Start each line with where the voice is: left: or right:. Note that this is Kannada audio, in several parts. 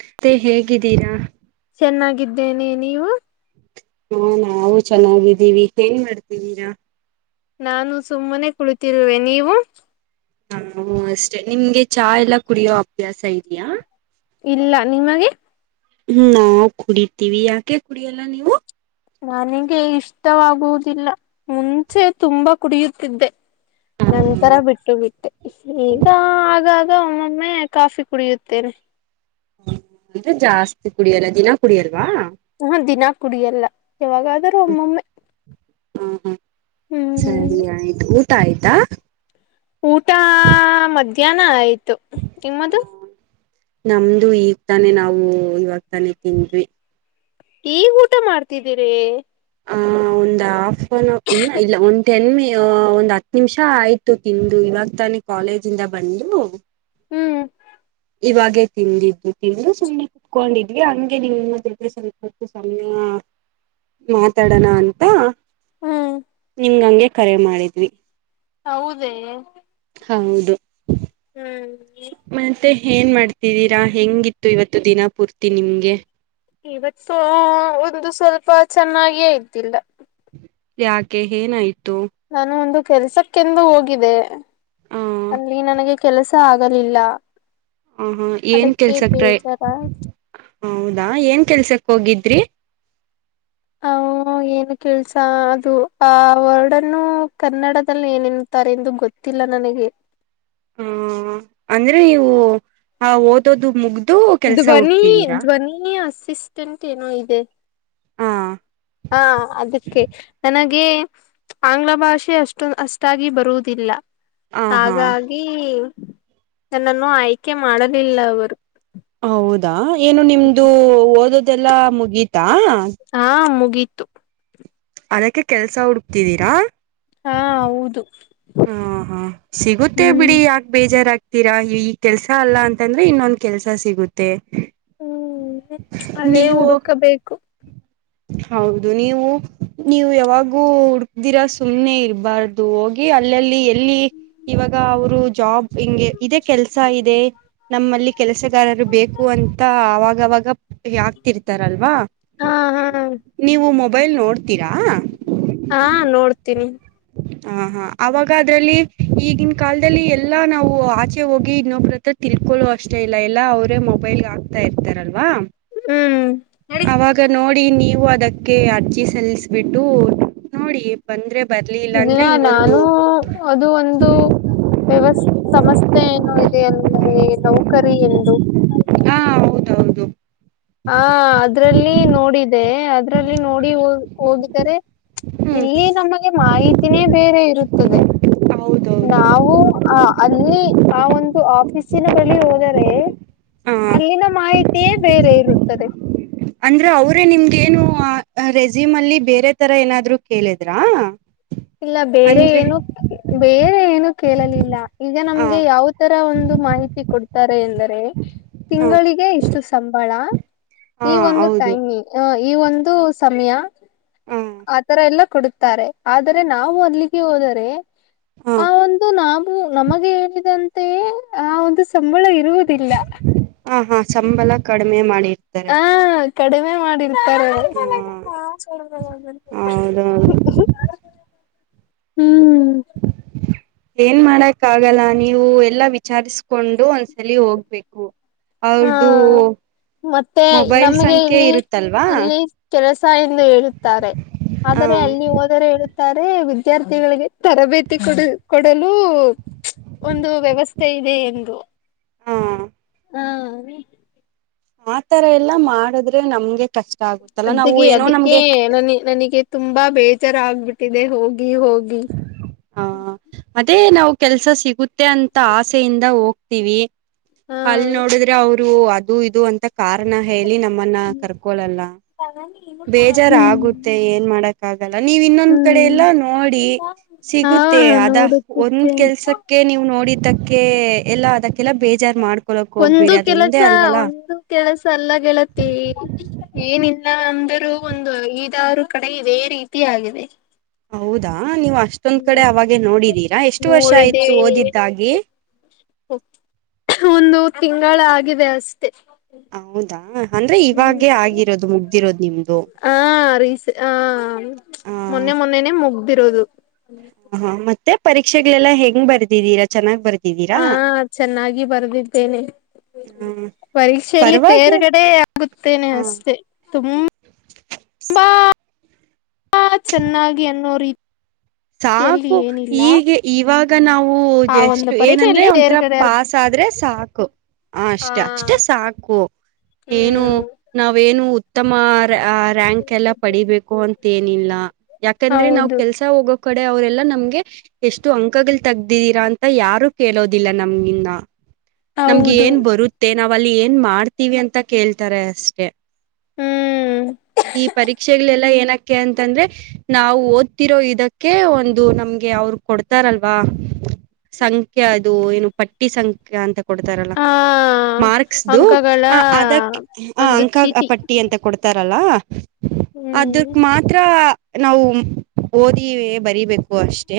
right: ಮತ್ತೆ ಹೇಗಿದ್ದೀರಾ
left: ಚೆನ್ನಾಗಿದ್ದೇನೆ ನೀವು
right: ಹೊ ನಾವು ಚೆನ್ನಾಗಿದ್ದೀವಿ ಏನ್ ಮಾಡ್ತಿದ್ದೀರಾ
left: ನಾನು ಸುಮ್ಮನೆ ಕುಳಿತಿರುವೆ ನೀವು
right: ಹ ನಾವು ಅಷ್ಟೇ ನಿಮ್ಗೆ ಚಾ ಎಲ್ಲ ಕುಡಿಯೋ ಅಭ್ಯಾಸ ಇದಯಾ
left: ಇಲ್ಲ ನಿಮಗೆ
right: ಹ್ಮ ನಾವು ಕುಡಿತೀವಿ ಯಾಕೆ ಕುಡಿಯಲ್ಲ ನೀವು
left: ನನಗೆ ಇಷ್ಟವಾಗುವುದಿಲ್ಲ ಮುಂಚೆ ತುಂಬಾ ಕುಡಿಯುತ್ತಿದ್ದೆ
right: ಹಾ ಹಾ
left: ನನ್ಂತರ ಬಿಟ್ಟು ಬಿಟ್ಟೆ ಈಗ ಆಗ ಗ ಒಮ್ಮೊಮ್ಮೆ ಕಾಫಿ ಕುಡಿಯುತ್ತೆನೆ
right: ೆ ಜಾಸ್ತಿ ಕುಡಿಯಲ್ಲ ದಿನ ಕುಡಿಯಲ್ವಾ
left: ಹಾ ದಿನಾ ಕುಡಿಯಲ್ಲ ಯಾವಾಗಾದ್ರೂ ಒಮ್ಮೊಮ್ಮೆ
right: ಹ್ಮ ಹ್ಮ
left: ಹ್ಮ್
right: ಸರಿ ಆಯ್ತು ಊಟ ಆಯ್ತಾ
left: ಊಟ ಮಧ್ಯಾಹ್ನ ಆಯ್ತು ನಿಮ್ಮದು
right: ನಮ್ದು ಈಗ ತಾನೆ ನಾವು ಇವಾಗ ತಾನೇ ತಿಂದ್ವಿ
left: ಈಗ ಊಟ ಮಾಡ್ತಿದ್ದೀರಿ
right: ಹ ಹೌ ಒ ಆಫ್ ಇ ಇಲ್ಲ ಒಂದ್ ಎೆ ಒಂದ್ ಹತ್ ನಿಮಿಷ ಆಯ್ತು ತಿಂದು ಇವಾಗ ತಾನ ಕಾಲೇಜಿಂದ ಬಂದು
left: ಹ್ಮ್
right: ಇವಾಗೇ ತಿಂದಿದ್ದು ತಿಂದು ಸುಮ್ಮನೆ ಕುತ್ಕೊಂಡಿದ್ವಿ ಹಂಗೆ ನಿಮ್ಮ ಜೊಗೆ ಸ್ವಲ್ಪತ್ತು ಸಮಮ್ಮಯ ಮಾತಾಡೋಣ ಅಂತ
left: ಹ್ಮ್
right: ಹಿಂಗಂಗೆ ಕರೆ ಮಾಡಿದ್ವಿ
left: ಹೌದೇ
right: ಹೌದು
left: ಹ್ಮ್
right: ಮತ್ತೆ ಏನ್ ಮಾಡ್ತಿದ್ದೀರಾ ಹೆಂಗಿತ್ತು ಇವತ್ತು ದಿನ ಪೂರ್ತಿ ನಿಮ್ಗೆ
left: ಇವತ್ತು ಒಂದು ಸ್ವಲ್ಪ ಚೆನ್ನಾಗಿಯೇ ಇದ್ದಿಲ್ಲ
right: ಯಾಕೆ ಏನಾಯ್ತು
left: ನಾನು ಒಂದು ಕೆಲ್ಸಕ್ಕೆಂದು ಹೋಗಿದೆೆ
right: ಆ
left: ಅಲ್ಲಿ ನನಗೆ ಕೆಲಸ ಆಗಲಿಲ್ಲ
right: ಹಹಾ ಏನ್
left: ಅದಕ್ಕೆ
right: ಕೆಲ್ಸಕ್ರೈ
left: ಬೇಜಾರಾಯ್ತು
right: ಹೌದಾ ಏನ್ ಕೆಲ್ಸಕ್ ಹೋಗಿದ್ರಿ
left: ಹ ಏನು ಕೆಲ್ಸ ಅದು ಆ ವರ್ಡನ್ನು ಕನ್ನಡದಲ್ಲಿ ಏನನ್ ಾರೆಂದು ಗೊತ್ತಿಲ್ಲ ನನಗೆ
right: ಹ ಅಂದ್ರೆ ನೀವು ಆ ಓದೋದು ಮುಗ್ದ
left: ಧ್ವನಿ ಧ್ವನಿ ಅಸಿಸ್ಟೆಂಟ್ ಏನೋ ಇದೆ
right: ಹಾ
left: ಹಾ ಅದಕ್ಕೆ ನನಗೆ ಆಂಗ್ಲ ಭಾಷೆ ಅಷ್ಟೊ ಅಷ್ಟಾಗಿ ಬರುವುದಿಲ್ಲ
right: ಆ ಹಾ
left: ಹಾಗಾಗಿ ನನ್ನನ್ನು ಆಯ್ಕೆ ಮಾಡಲಿಲ್ಲ ಅವರು
right: ಹೌದಾ ಏನು ನಿಮ್ದು ಓದೋದೆಲ್ಲಾ ಮುಗೀತಾ
left: ಹಾ ಮುಗೀತು
right: ಅದಕ್ಕೆ ಕೆಲ್ಸ ಹುಡುಕ್ತಿದ್ದೀರಾ
left: ಹಾ ಹೌದು
right: ಹ ಹಾ ಸಿಗುತ್ತೆ ಬಿಡಿ
left: ಹ್ಮ್
right: ಯಾಕೆ ಬೇ ಬೇಜಾರ್್ತೀರಾ ಈ ಕೆಲ್ಸ ಅಲ್ಲ ಅಂತಂದ್ರೆ ಇನ್ನೊಂದ್ ಕೆಲ್ಸ ಸಿಗುತ್ತೆ
left: ಹ್ಮ್ ಅಲ್ಲೇ
right: ನೀವು
left: ಹುಡುಕಬೇಕು
right: ಹೌದು ನೀವು ನೀವು ಯಾವಾಗೂ ಹುಡ್ಕ್್ದಿರ ಸುಮ್ಮ್ನೆ ಇರಬಾರ್ದು ಹೋಗಿ ಅಲ್ಲಲ್ಲಿ ಎಲ್ಲಿ ಇವಾಗ ಅವರು ಜಾಬ್ ಹಿಂಗೆ ಇದೆ ಕೆಲ್ಸ ಇದೆ ನಮ್ಮಲ್ಲಿ ಕೆಲಸಗಾರರು ಬೇಕು ಅಂತ ಆಾಗವಾಗ ಯಾಗ್ತಿರ್ತಾರಲ್ವಾ
left: ಹಾ ಹಾ
right: ನೀವು ಮೊಬೈಲ್ ನೋಡ್ತೀರಾ
left: ಹಾ ನೋಡ್ತೀನಿ
right: ಹಾ ಹಾ. ಅವಾಗ ಅದ್ರಲ್ಲಿ ಈಗಿನ ಕಾಲದಲ್ಲಿ ಎಲ್ಲಾ ನಾವು ಆಚೆ ಹೋಗಿ ಇನ್ನೊಬ್ರ ಹತ್ರ ತಿಳ್ಕೊಳ್ಳೋ ಅಷ್ಟೆ. ಎಲ್ಲ ಅವರೇ ಮೊಬೈಲ್ ಆಗ್ತಾ ಇರ್ತಾರಲ್ವಾ
left: ಹ್ಮ್
right: ಅವ ನೋಡಿ. ನೋಡಿ ನೀವು ಅದಕ್ಕೆ ಅರ್ಜಿ ಸಲ್ಲಿಸ್ಬಿಟ್ಟು ನೋಡಿ ಬಂದ್ರೆ. ಬರ್ಲಿ
left: ಇಲ್ಲ
right: ಅಂದ್ರೆ ಇನ್ನೊಂದು
left: ನಾನು ಅದು ಒಂದು. ವ್ಯವಸ್ ಸಮಸ್ಯೆ ಏನು ಇದೆ ಅಲ್ಲ ನೌಕರಿ ಎಂದು.
right: ಹಾ ಹೌದ ಹೌದು.
left: ಹಾ ಇದ್ರಲ್ಲಿ ನೋಡಿ ಹ ಹೋಗಿದ್ದಾರೆ.
right: ಹ್ಮ್
left: ಇಲ್ಲಿ ನಮಗೆ ಮಾಹಿತಿನೇ ಬೇರೆ ಇರುತ್ತದೆ
right: ಹೌದೌದು
left: ನಾವು. ಹ ಅಲ್ಲಿ ಆ ಒಂದು ಆಫೀಸಿನ ಬಳಿ ಹೋದರೆ
right: ಹ
left: ಅಲ್ಲಿನ ಮಾಹಿತಿ. ಬೇರೆ ಇರುತ್ತದೆ.
right: ಅಂದ್ರ ಅವ್ರೇ ನಿಮ್ಗ ಏನು ರೆಸೀಮ್ ಅಲ್ಲಿ ಬೇರೆ ತರ ಏನಾದ್ರು ಕೇಳಿದ್ರಾ.
left: ಇಲ್ಲ ಬೇರೆ
right: ಅಂದ್ರೆ
left: ಏನು ಬೇರೆ ಏನು ಕೇಳಲಿಲ್ಲ ಈಗ
right: ಹ
left: ನಮ್ಗೆ ಯಾವ ತರ ಒಂದು. ಮಾಹಿತಿ ಕೊಡ್ತಾರೆ ಎಂದರೆ
right: ಹ
left: ತಿಂಗಳಿಗೆ ಇಷ್ಟು ಸಂಬಳ.
right: ಹಾ
left: ಈ ಒಂದು
right: ಹೌದು
left: ಟೈಮಿಂಗ ಈ ಒಂದು ಸಮಯ
right: ಹ
left: ಆತರ ಎಲ್ಲ ಕೊಡ. ತಾರೆ ಆದರೆ ನಾವು ಅಲಿಗೆ ಹೋದರೆ.
right: ಹ
left: ಆ ಒಂದು ನಾವು ನಮಗೆ ಹೇಳಿದಂತೆ ಆ ಒಂದು. ಮುಳ್ಳು ಇರುವುದಿಲ್ಲ.
right: ಹ ಹಾ ಸಂಬಳ ಕಡಿಮೆ ಮಾಡಿರ್ತಾರೆ.
left: ಆ ಕಡಿಮೆ ಮಾಡಿ. ಮಾ
right: ಹ
left: ಕೊಡ.
right: ಹೌದೌದು
left: [unintelligible] ಹ್ಮ್.
right: [inaudible] ಏನ್ ಮಾಡಕ್ ಆಗಲ್ಲ ನೀವು ಎಲ್ಲಾ ವಿಚಾರಿಸಕೊಂಡು ಒಂದ್ಸಲಿ ಹೋಗ್ಬೇಕು. ಅವ್ರ್ದು.
left: ಹಾ ಮತ್ತೆ
right: ಮೊಬೈಲ್
left: ನಮ್ಗೆ
right: ಸಂಖ್ಯೆ
left: ಇಲ್ಲಿ
right: ಇರುತ್ತಲ್ವಾ
left: ಇಲ್ಲಿ ಕೆಲಸ ಎಂದು ಹೇಳುತ್ತಾರೆ.
right: ಹ
left: ಆದರೆ ಅಲ್ಲಿ ಹೋದರೆ. ವಿದ್ಯಾರ್ಥಿಗಳಿಗೆ ತರಬೇತಿ ಕೊಡ ಕೊಡಲು ಒಂದು ವ್ಯವಸ್ಥೆ. ಇದೆ ಎಂದು.
right: ಹಾ.
left: ಹಾ
right: ಆತರ ಎಲ್ಲಾ ಮಾಡುದ್ರೆ ನಮ್ಗೆ ಕಷ್ಟ ಆಗುತ್ತಲ್ಲ ನಾವು
left: ಅಡಿಗೆ
right: ಏನೋ
left: ಅದಕ್ಕೆ
right: ನಮ್ಗೆ
left: ನ ನನಗೆ ತುಂಬಾ ಬೇಜಾರ ಆಗ್ಬಿಟ್ಟಿದೆ ಹೋಗಿ ಹೋಗಿ
right: ಆ ಅದೇ ನಾವು ಕೆಲ್ಸ ಸಿಗುತ್ತೆ ಅಂತ ಆಸೆಯಿಂದ ಹೋಗ್ತಿವಿ
left: ಹಾ
right: ಅಲ್ಲಿ ನೋಡಿದ್ರೆ ಅವರು ರು ಅದು ಇದು ಅಂತ ಕಾರಣ ಹೇಳಿ ನಮ್ಮನ್ನ ಕರ್ಕೊಳಲ್ಲ ಬೇಜಾರು
left: ಹ್ಮ್
right: ಆಗುತ್ತೆ ಏನ್ ಮಾಡಕ್ ಆಗಲ್ಲ ನೀವು ಇನ್ನೊಂದ್ ಕಡೆ
left: ಹ್ಮ್
right: ಎಲ್ಲ ನೋಡಿ
left: ಹಾ
right: ಸಿಗುತ್ತೆ ಮತ್ತೇ ಅದ ಒಂದ್
left: ನೋಡುತ್ತಿದ್ದೇನೆ
right: ಕೆಲ್ಸಕ್ಕೆ ನೀವು ನೋಡಿದ್ದಕ್ಕೆ ಎಲ್ಲಾ ಅದಕ್ಕೆಲ್ಲಾ ಬೇಜಾರ್ ಮಾಡ್ಕೊಳಕ್
left: ಒಂದು
right: ಹೋಗ್ಬಿಡಿ
left: ಕೆಲಸ
right: ಅದೊಂದೇ ಅಲ್ವಲ್ಲಾ
left: ಒಂದು ಕೆಲಸ ಅಲ್ಲ ಗೆಳತಿ ಏನಿಲ್ಲ ಅಂದರೂ ಒಂದು ಐದಾರು ಕಡೆ ಇದೆ ರೀತಿ ಆಗಿದೆ.
right: ಹೌದಾ ನೀವು ಅಷ್ಟೊಂದ್ ಕಡೆ ಅವಾಗೆ ನೋಡಿದೀರಾ ಎಷ್ಟು ವರ್ಷ
left: ನೋಡಿದೆ
right: ಆಯ್ತು ಓದಿದ್ದಾಗಿ.
left: ಒಂದು ತಿಂಗಳ ಆಗಿದೆ ಅಷ್ಟೆ.
right: ಹೌದಾ. ಅಂದ್ರೆ
left: ಹ್ಮ್
right: ಇವಾಗೇ ಆಗಿರೋದು ಮುಗ್ದಿರೋದು ನಿಮ್ದು.
left: ಹ ರೀಸ ಹ
right: ಹ
left: ಮೊನ್ನೆ ಮೊನ್ನೆನೆ ಮುಗ್ದಿರೋದು.
right: ಹ ಹ ಮತ್ತೆ ಪರೀಕ್ಷೆಗಳೆಲ್ಲಾ ಹೆಂಗ್ ಬರ್ದಿದೀರಾ ಚನ್ನಾಗ್ ಬರ್ತ.
left: ಹಾ ಚೆನ್ನಾಗಿ ಬರ್ದಿದ್ದೇನೆ.
right: ಹ್ಮ
left: ಪರೀಕ್ಷೆಯಲ್ಲಿ
right: ಪರವಾಗಿ
left: ತೇರ್ಗಡೆ ಆಗುತ್ತೇನೆ
right: ಹ
left: ಅಷ್ಟೆ ತುಂಬ. ಬಾ ಹ ಚೆನ್ನಾಗಿ ಅನ್ನೋ ರೀತಿ
right: ಸಾಕು ಹೀಗೆ ಇವಾಗ ನಾವು
left: ಆ
right: ಹೂಜೆ
left: ಒಂದು
right: ಎಷ್ಟ್ ಏನಂದ್ರೆ
left: ಪರೀಕ್ಷೆಯಲ್ಲಿ
right: ಒಂಥರ
left: ತೇರ್ಗಡೆ
right: ಪಾಸ ಆದ್ರೆ ಸಾಕು ಹ
left: ಆ
right: ಅಷ್ಟೇ ಅಷ್ಟೇ ಸಾಕು ಏನು
left: ಹ್ಮ್
right: ನಾವೇನು ಉತ್ತಮ ರಾಂಕ್ ಎಲ್ಲ ಪಡಿಬೇಕು ಅಂತ ಏನಿಲ್ಲ ಯಾಕಂದ್ರೆ ನಾವ್
left: ಹೌದು
right: ಕೆಲ್ಸ ಹೋಗಕ್ ಕಡೆ ಅವರೆಲ್ಲಾ ನಮ್ಗೆ ಎಷ್ಟು ಅಂಕಗಳು ತೆಗ್ದಿದೀರಾ ಅಂತ ಯಾರು ಕೇಳೋದಿಲ್ಲ ನಮ್ಗಿಂದ ನಮ್ಗೆ
left: ಹೌದು
right: ಏನ್ ಬರುತ್ತೆ ನಾವ್ ಅಲ್ಲಿ ಏನ್ ಮಾಡ್ತೀವಿ ಅಂತ ಕೇಳ್ತಾರೆ ಅಷ್ಟೆ
left: ಹ್ಮ್
right: ಈ ಪರೀಕ್ಷೆಗಳಲ್ಲ ಏನ ಯಾಕೆ ಅಂತಂದ್ರೆ ನಾವು ಓದ್ತಿರೋ ಇದಕ್ಕೆ ಅದಕೇ ಒಂದು ನಮ್ಗೆ ಅವರು ಕೊಡ್ತಾರಲ್ವಾ ಸಂಖ್ಯ ಅದು ಏನು ಪಟ್ಟಿ ಸಂಖ್ಯಾ ಅಂತ ಕೊಡ್ತಾರಲ್ಲ
left: ಆ
right: ಮಾರ್ಕ್ಸ್ದು
left: ಅಂಕಗಳ
right: ಆ ಅದಕ್ಕೆ
left: ಒಂದು
right: ಅಂಕ
left: ಚೀಟಿ
right: ಪಟ್ಟಿ ಅಂತ ಕೊಡ್ತಾರೆ ಕೊಡತಾರಲ್ಲ
left: ಹ್ಮ್
right: ಅದನ್ನ ಮಾತ್ರ ನಾವು ಓದಿದ್ದು ಬರಿಬೇಕು ಅಷ್ಟೇ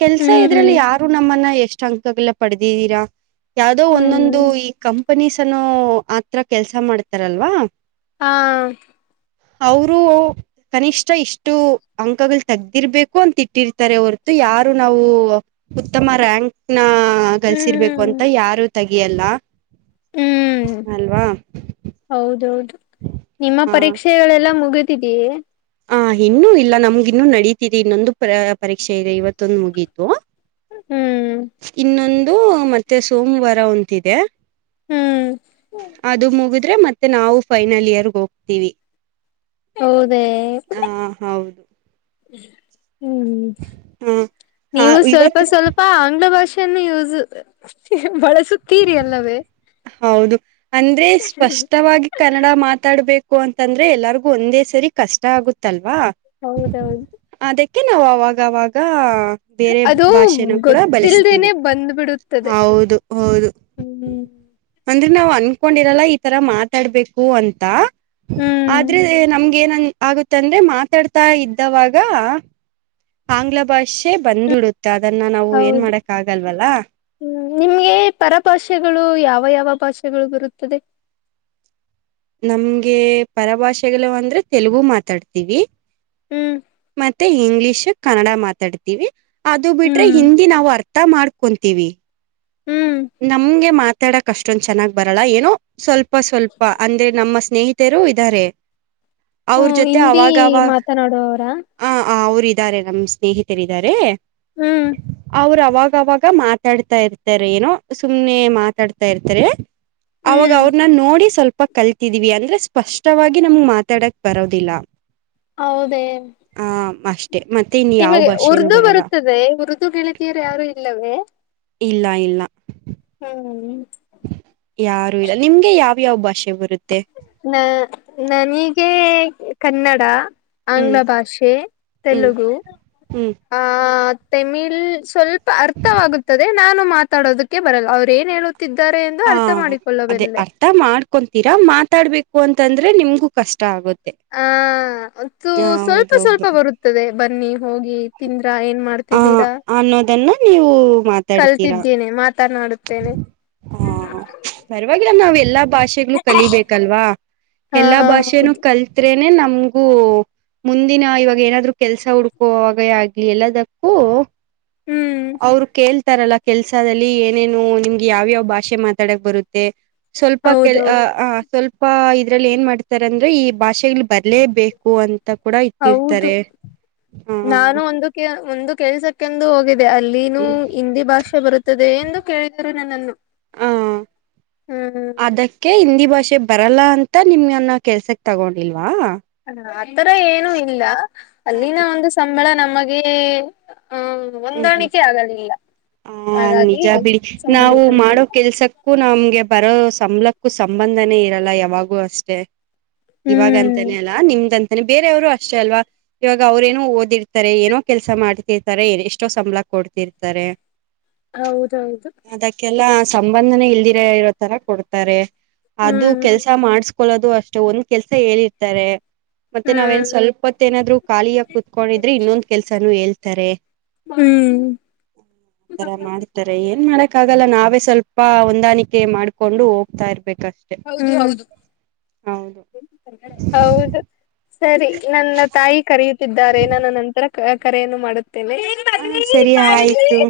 right: ಕೆಲ್ಸ
left: ಹ್ಮ್
right: ಇದ್ರಲ್ಲಿ ಯಾರು ನಮ್ಮನ್ನ ಎಷ್ಟ ಅಂಕಗಳಲ್ಲ ಪಡೆದಿದ್ದೀರಾ ಯಾವುದೋ ಒಂದೊಂದು
left: ಹ್ಮ್
right: ಈ ಕಂಪನೀಸನ ಆತ್ರ ಕೆಲ್ಸ ಮಾಡ್ತಾರಲ್ವಾ
left: ಹಾ
right: ಅವರು ಕನಿಷ್ಠ ಇಷ್ಟು ಅಂಕಗಳು ತಗ ಇರ್ಬೇಕು ಅಂತ ಇಟ್ಟಿರ್ತಾರೆ ಅವರತು ಯಾರು ನಾವು ಉತ್ತಮ ರಾಂಕ್ ನ ಹಾ ಗಳಿಸಿರ್ಬೇಕು
left: ಹ್ಮ್
right: ಅಂತ ಯಾರು ತೆಗಿಯಲ್ಲ
left: ಹ್ಮ್
right: ಅಲ್ವಾ
left: ಹೌದೌದು ನಿಮ್ಮ
right: ಹ
left: ಪರೀಕ್ಷೆಗಳೆಲ್ಲಾ ಮುಗತಿದೀಯೇ
right: ಹಾ ಇನ್ನು ಇಲ್ಲ ನಮ್ಗ ಇನ್ನು ನಡತಿದೆ ಇನ್ನೊಂದು ಪರೀಕ್ಷೆ ಇದೆ ಇವತ್ತೊಂದು ಮುಗೀತು
left: ಹ್ಮ್
right: ಇನ್ನೊಂದು ಮತ್ತೆ ಸೋಮವಾರ ಒಂದು ಇದೇ
left: ಹ್ಮ್
right: ಅದು ಮುಗಿದ್ರೆ ಮತ್ತೆ ನಾವು ಫೈನಲ್ ಇಯರ್ಗೆ ಹೋಗ್ತೀವಿ
left: ಹೌದೇ
right: ಹ ಹೌದು
left: ಹ್ಮ್
right: ಹ
left: ನೀವು
right: ಹ
left: ಸ್ವಲ್ಪ
right: ಇವತ್ತು
left: ಸ್ವಲ್ಪ ಆಂಗ್ಲ ಭಾಷೆ ಯೂಸ್ ಬಳಸುತ್ತೀರಿ ಅಲ್ಲವೇ
right: ಹೌದು ಅಂದ್ರೆ ಸ್ಪಷ್ಟವಾಗಿ ಕನ್ನಡ ಮಾತಾಡ್ಬೇಕು ಅಂತಂದ್ರೆ ಎಲ್ಲಾರ್ಗು ಒಂದೇ ಸರಿ ಕಷ್ಟ ಆಗುತ್ತಲ್ವಾ
left: ಹೌದೌದು
right: ಅದಿಕೆ ನಾವ ಅವಾಗವಾಗ ಬೇರೆ
left: ಅದು
right: ಭಾಷೆನ ಕೂಡ
left: ಗೊತ್ತಿಲ್ದೇನೆ
right: ಬಳಸ್ತೀವಿ ಹೌದು ಹೌದು
left: ಹ್ಮ್ ಹ್ಮ್
right: ಅಂದ್ರೆ ನಾವ್ ಅನ್ಕೊಂಡಿರಲ್ಲ ಈ ತರ ಮಾತಾಡ್ಬೇಕು ಅಂತ
left: ಹ್ಮ್
right: ಆದ್ರೆ ನಮ್ಗ್ ಏನ್ ಆಗುತ್ತ ಅಂದ್ರೆ ಮಾತಾಡ್ತಾ ಇದ್ದವಾಗ ಆಂಗ್ಲ ಭಾಷೆ ಬಂದ್ಬಿಡುತ್ತೆ ಅದನ್ನ ನಾವು ಏನ್
left: ಹೌದು [inaudible]
right: ಮಾಡಕ್ ಆಗಲ್ವಲ್ಲ
left: ಹ್ಮ್ ನಿಮ್ಗೆ ಪರಭಾಷೆಗಳು ಯಾವ ಯಾವ ಭಾಷೆಗಳು ಬರುತ್ತದೆ
right: ನಮ್ಗೆ ಪರಭಾಷೆಗಳು ಅಂದ್ರೆ ತೆಲುಗು ಮಾತಾಡ್ತಿವಿ
left: ಹ್ಮ್
right: ಮತ್ತೆ ಇಂಗ್ಲಿಷ್ ಕನ್ನಡ ಮಾತಾಡ್ತಿವಿ ಅದು ಬಿಟ್ರೆ
left: ಹ್ಮ್
right: ಹಿಂದಿ ನಾವು ಅರ್ಥ ಮಾಡ್ಕೊಂತೀವಿ
left: ಹ್ಮ್
right: ನಮಗೆ ಮಾತಾಡಕ್ ಅಷ್ಟೊಂದ ಚೆನ್ನಾಗ್ ಬರಲ್ಲ ಏನೋ ಸ್ವಲ್ಪ ಸ್ವಲ್ಪ ಅಂದ್ರೆ ನಮ್ಮ ಸ್ನೇಹಿತರು ಇದ್ದಾರೆ [inaudible] ಅವ್ರ
left: ಹ್ಮ್
right: ಜೊತೆ
left: ಹಿಂದಿ
right: ಅವಾಗವ
left: ಮಾತನಾಡುವವರಾ
right: [inaudible] ಹಾ ಅವ್ರು ಇದಾರೆ ನಮ್ಮ ಸ್ನೇಹಿತರಾರೆ
left: ಹ್ಮ್
right: ಅವರು ಅವಾಗವಾಗ ಮಾತಾಡ್ತಾ ಇರ್ತಾರೆ ಏನೋ ಸುಮ್ನೆ ಮಾತಾಡ್ತಾ ಇರ್ತಾರೆ ಅವಾಗ
left: ಹ್ಮ್
right: ಅವ್ರನ್ನ ನೋಡಿ ಸ್ವಲ್ಪ ಸ್ವಲ್ಪ ಕಲ್ತಿದ್ವಿ ಅಂದ್ರೆ ಸ್ಪಷ್ಟವಾಗಿ ನಮ್ಗ್ ಮಾತಾಡಕ್ ಬರೋದಿಲ್ಲ
left: ಹೌದೇ
right: ಆ ಅಷ್ಟೆ ಮತ್ತೆ ಇನ್ ಯಾವ
left: ನಿಮಗೆ
right: ಭಾಷೆನೂ
left: ಉರ್ದು
right: ಬರಲ್ಲ
left: ಬರುತ್ತದೆ ಉರ್ದು ಗೆಳತಿಯರು ಯಾರು ಇಲ್ಲವೇ
right: ಇಲ್ಲ ಇಲ್ಲ
left: ಹ್ಮ್
right: ಯಾರು ಇಲ್ಲ ನಿಮ್ಗೆ ಯಾವ್ಯಾವ್ ಭಾಷೆ ಬರುತ್ತೆ
left: ನನಿಗೆ ಕನ್ನಡ
right: ಹ್ಮ್
left: ಆಂಗ್ಲ ಭಾಷೆ
right: ಹ್ಮ್
left: ತೆಲುಗು
right: ಹ್ಮ್
left: [inaudible] ತೆಮಿಳ್ ಸ್ವಲ್ಪ ಅರ್ಥವಾಗುತ್ತದೆ ನಾನು ಮಾತಾಡೋದಕ್ಕೆ ಬರಲ್ಲ ಅವ್ರ ಏನ್ ತಿದ್ದಾರೆ ಎಂದು ಅರ್ಥ ಮಾಡಿಕೊಳ್ಳಬಲ್ಲೆ
right: [unintelligible] ಕೊಂತೀರಾ ಮಾತಾಡ್ಬೇಕು ಅಂತಂದ್ರೆ ನಿಮ್ಗೂ ಕಷ್ಟ ಆಗುತ್ತೆ
left: ಆ [unintelligible] ಸ್ವಲ್ಪ ಸ್ವಲ್ಪ
right: ಹೌದೌದು
left: ಬರುತ್ತದೆ ಬನ್ನಿ ಹೋಗಿ ತಿಂದ್ರಾ ಏನ್
right: ಆ
left: ಮಾಡ್ತಿದೀರಾ
right: ಅನ್ನೋದನ್ನ ನೀವು ಮಾತಾಡ್ತೀರಾ
left: ಮಾತನಾಡುತ್ತೇನೆ
right: ಹಾ ಪರವಾಗಿಲ್ಲ ನಾವೆ [unintelligible] ಎಲ್ಲಾ ಭಾಷೆ ಕಲಿಬೇಕಲ್ವಾ
left: ಹಾ
right: ಎಲ್ಲಾ ಭಾಷೆ
left: ಹೌದು
right: ಕಲತ್ರೆ [unintelligible] ನಮಗು ಮುಂದಿನ ಇವಾಗ ಏನಾದ್ರು ಕೆಲ್ಸ ಹುಡ್ಕೋ [unintelligible] ಆಗ್ಲಿ ಎಲ್ಲದಕ್ಕೂ
left: ಹ್ಮ್
right: ಅವ್ರು ಕೇಳ್ತಾರಲ್ಲ ಕೆಲ್ಸದಲ್ಲಿ ಏನೇನು ನಿಮ್ಗೆ ಯಾವ್ಯಾವ್ ಭಾಷೆ ಮಾತಾಡಕ್ ಬರುತ್ತೆ ಸ್ವಲ್ಪ ಕೆಲ್ ಆ
left: ಹೌದೌದು
right: [unintelligible] ಸ್ವಲ್ಪ ಇದ್ರಲ್ಲಿ ಏನ್ ಮಾಡ್ತಾರ ಅಂದ್ರೆ ಈ ಭಾಷೆ [unintelligible] ಬರ್ಲೇಬೇಕು ಅಂತ ಕೂಡ
left: ಹೌದು
right: ಇಟ್ಟಿರ್ತಾರೆ ಹ
left: ನಾನು ಒಂದು [unintelligible] ಒಂದು ಕೆಲ್ಸಕ್ಕೆಂದು ಹೋಗಿದು ಅಲ್ಲಿನೂ ಹಿಂದಿ ಭಾಷೆ ಬರುತ್ತದೆ ಎಂದು ಕೇಳಿದರು ನನ್ನನ್ನು
right: ಹ
left: ಹ್ಮ್
right: ಅದಕ್ಕೆ ಇ [unintelligible] [unintelligible] ಬರಲ್ಲ ಅಂತ ನಿಮ್ನ್ನ ಕೆಲ್ಸಕ್ ತಗೊಂಡಿಲ್ [unintelligible]
left: ಹ ಆತರ ಏನು ಇಲ್ಲ ಅಲ್ಲಿನ ಒಂದು ಸಂಬಳ ನಮಗೆ ಹ್ಮ್ ಒಂದಾಣಿಕೆ ಆಗಲಿಲ್ಲ
right: ಹ
left: ಹಾಗಾಗಿ
right: ನಿಜ ಬಿಡಿ
left: ಸುಮ್ಮನೆ
right: ನಾವು
left: ಬಂದ್ವಿ
right: ಮಾಡೋ ಕೆಲ್ಸಕ್ಕೂ ನಮ್ಗೆ ಬರೋ ಸಂಬಲಕ್ಕೂ ಸಂಬಂಧನೇ ಇರಲ್ಲ ಯಾವಾಗೂ ಅಷ್ಟೇ
left: ಹ್ಮ್
right: ಇವಾಗಂತನ ಅಲ್ಲಾ ನಿಮ್ದಂತ [unintelligible] ಬೇರೆಯವ್ರು ಅಷ್ಟೇ ಅಲ್ವಾ ಇವಾಗ ಅವ್ರೇಏನೋ ಓದಿರ್ತಾರೆ ಏನೋ ಕೆಲಸ ಮಾಡ್ತಿರ್ತಾರೆ ಎಷ್ಟ [unintelligible] ಎಷ್ಟೋ ಸಂಬಳ ಕೊಡ್ತಿರ್ತಾರೆ
left: ಹೌದೌದು
right: ಸಂಬಂಧನ ಇಲ್ದಿರ ಇರೋ ತರ ಕೊಡ್ತಾರೆ ಅದು
left: ಹ್ಮ್
right: ಕೆಲ್ಸ ಮಾಡ್ [unintelligible] [unintelligible] ಕೊಳ್ಳೋದು ಅಷ್ಟೆ ಒಂದ್ ಕೆಲ್ಸ ಹೇಳಿರ್ತಾರೆ ಮತ್ತೆ ನಾವ್ಏನ್
left: ಹ್ಮ್
right: ಸ್ವಲ್ಪತ್ ಏನಾದ್ರು ಖಾಲಿಯ ಕುತ್ಕೊಂಡಿದ್ರೆ ಇನ್ನೊಂದ ಕೆಲ್ಸಾನು ಹೇಳ್ತಾರೆ
left: ಹ್ಮ್
right: [inaudible] ಆತರ ಮಾಡ್ತಾರೆ ಏನ್ ಮಾಡಕ್ ಆಗಲ್ಲ ನಾವೇ ಸ್ವಲ್ಪ ಹೊಂದಾಣಿಕೆ ಮಾಡ್ಕೊಂಡು ಹೋಗ್ತಾ ಇರ್ಬೇಕು
left: ಹೌ ಹೌದು
right: ಹೌದು
left: [unintelligible] ಹೌದು ಸರಿ ನನ್ನ ತಾಯಿ ಕರೆಯುತ್ತಿದ್ದಾರೆ ನಾನು ನಂತರ ಕರೆಯನ್ನು ಮಾಡುತ್ತೇನೆ
right: ಹ ಸರಿ ಆಯ್ತು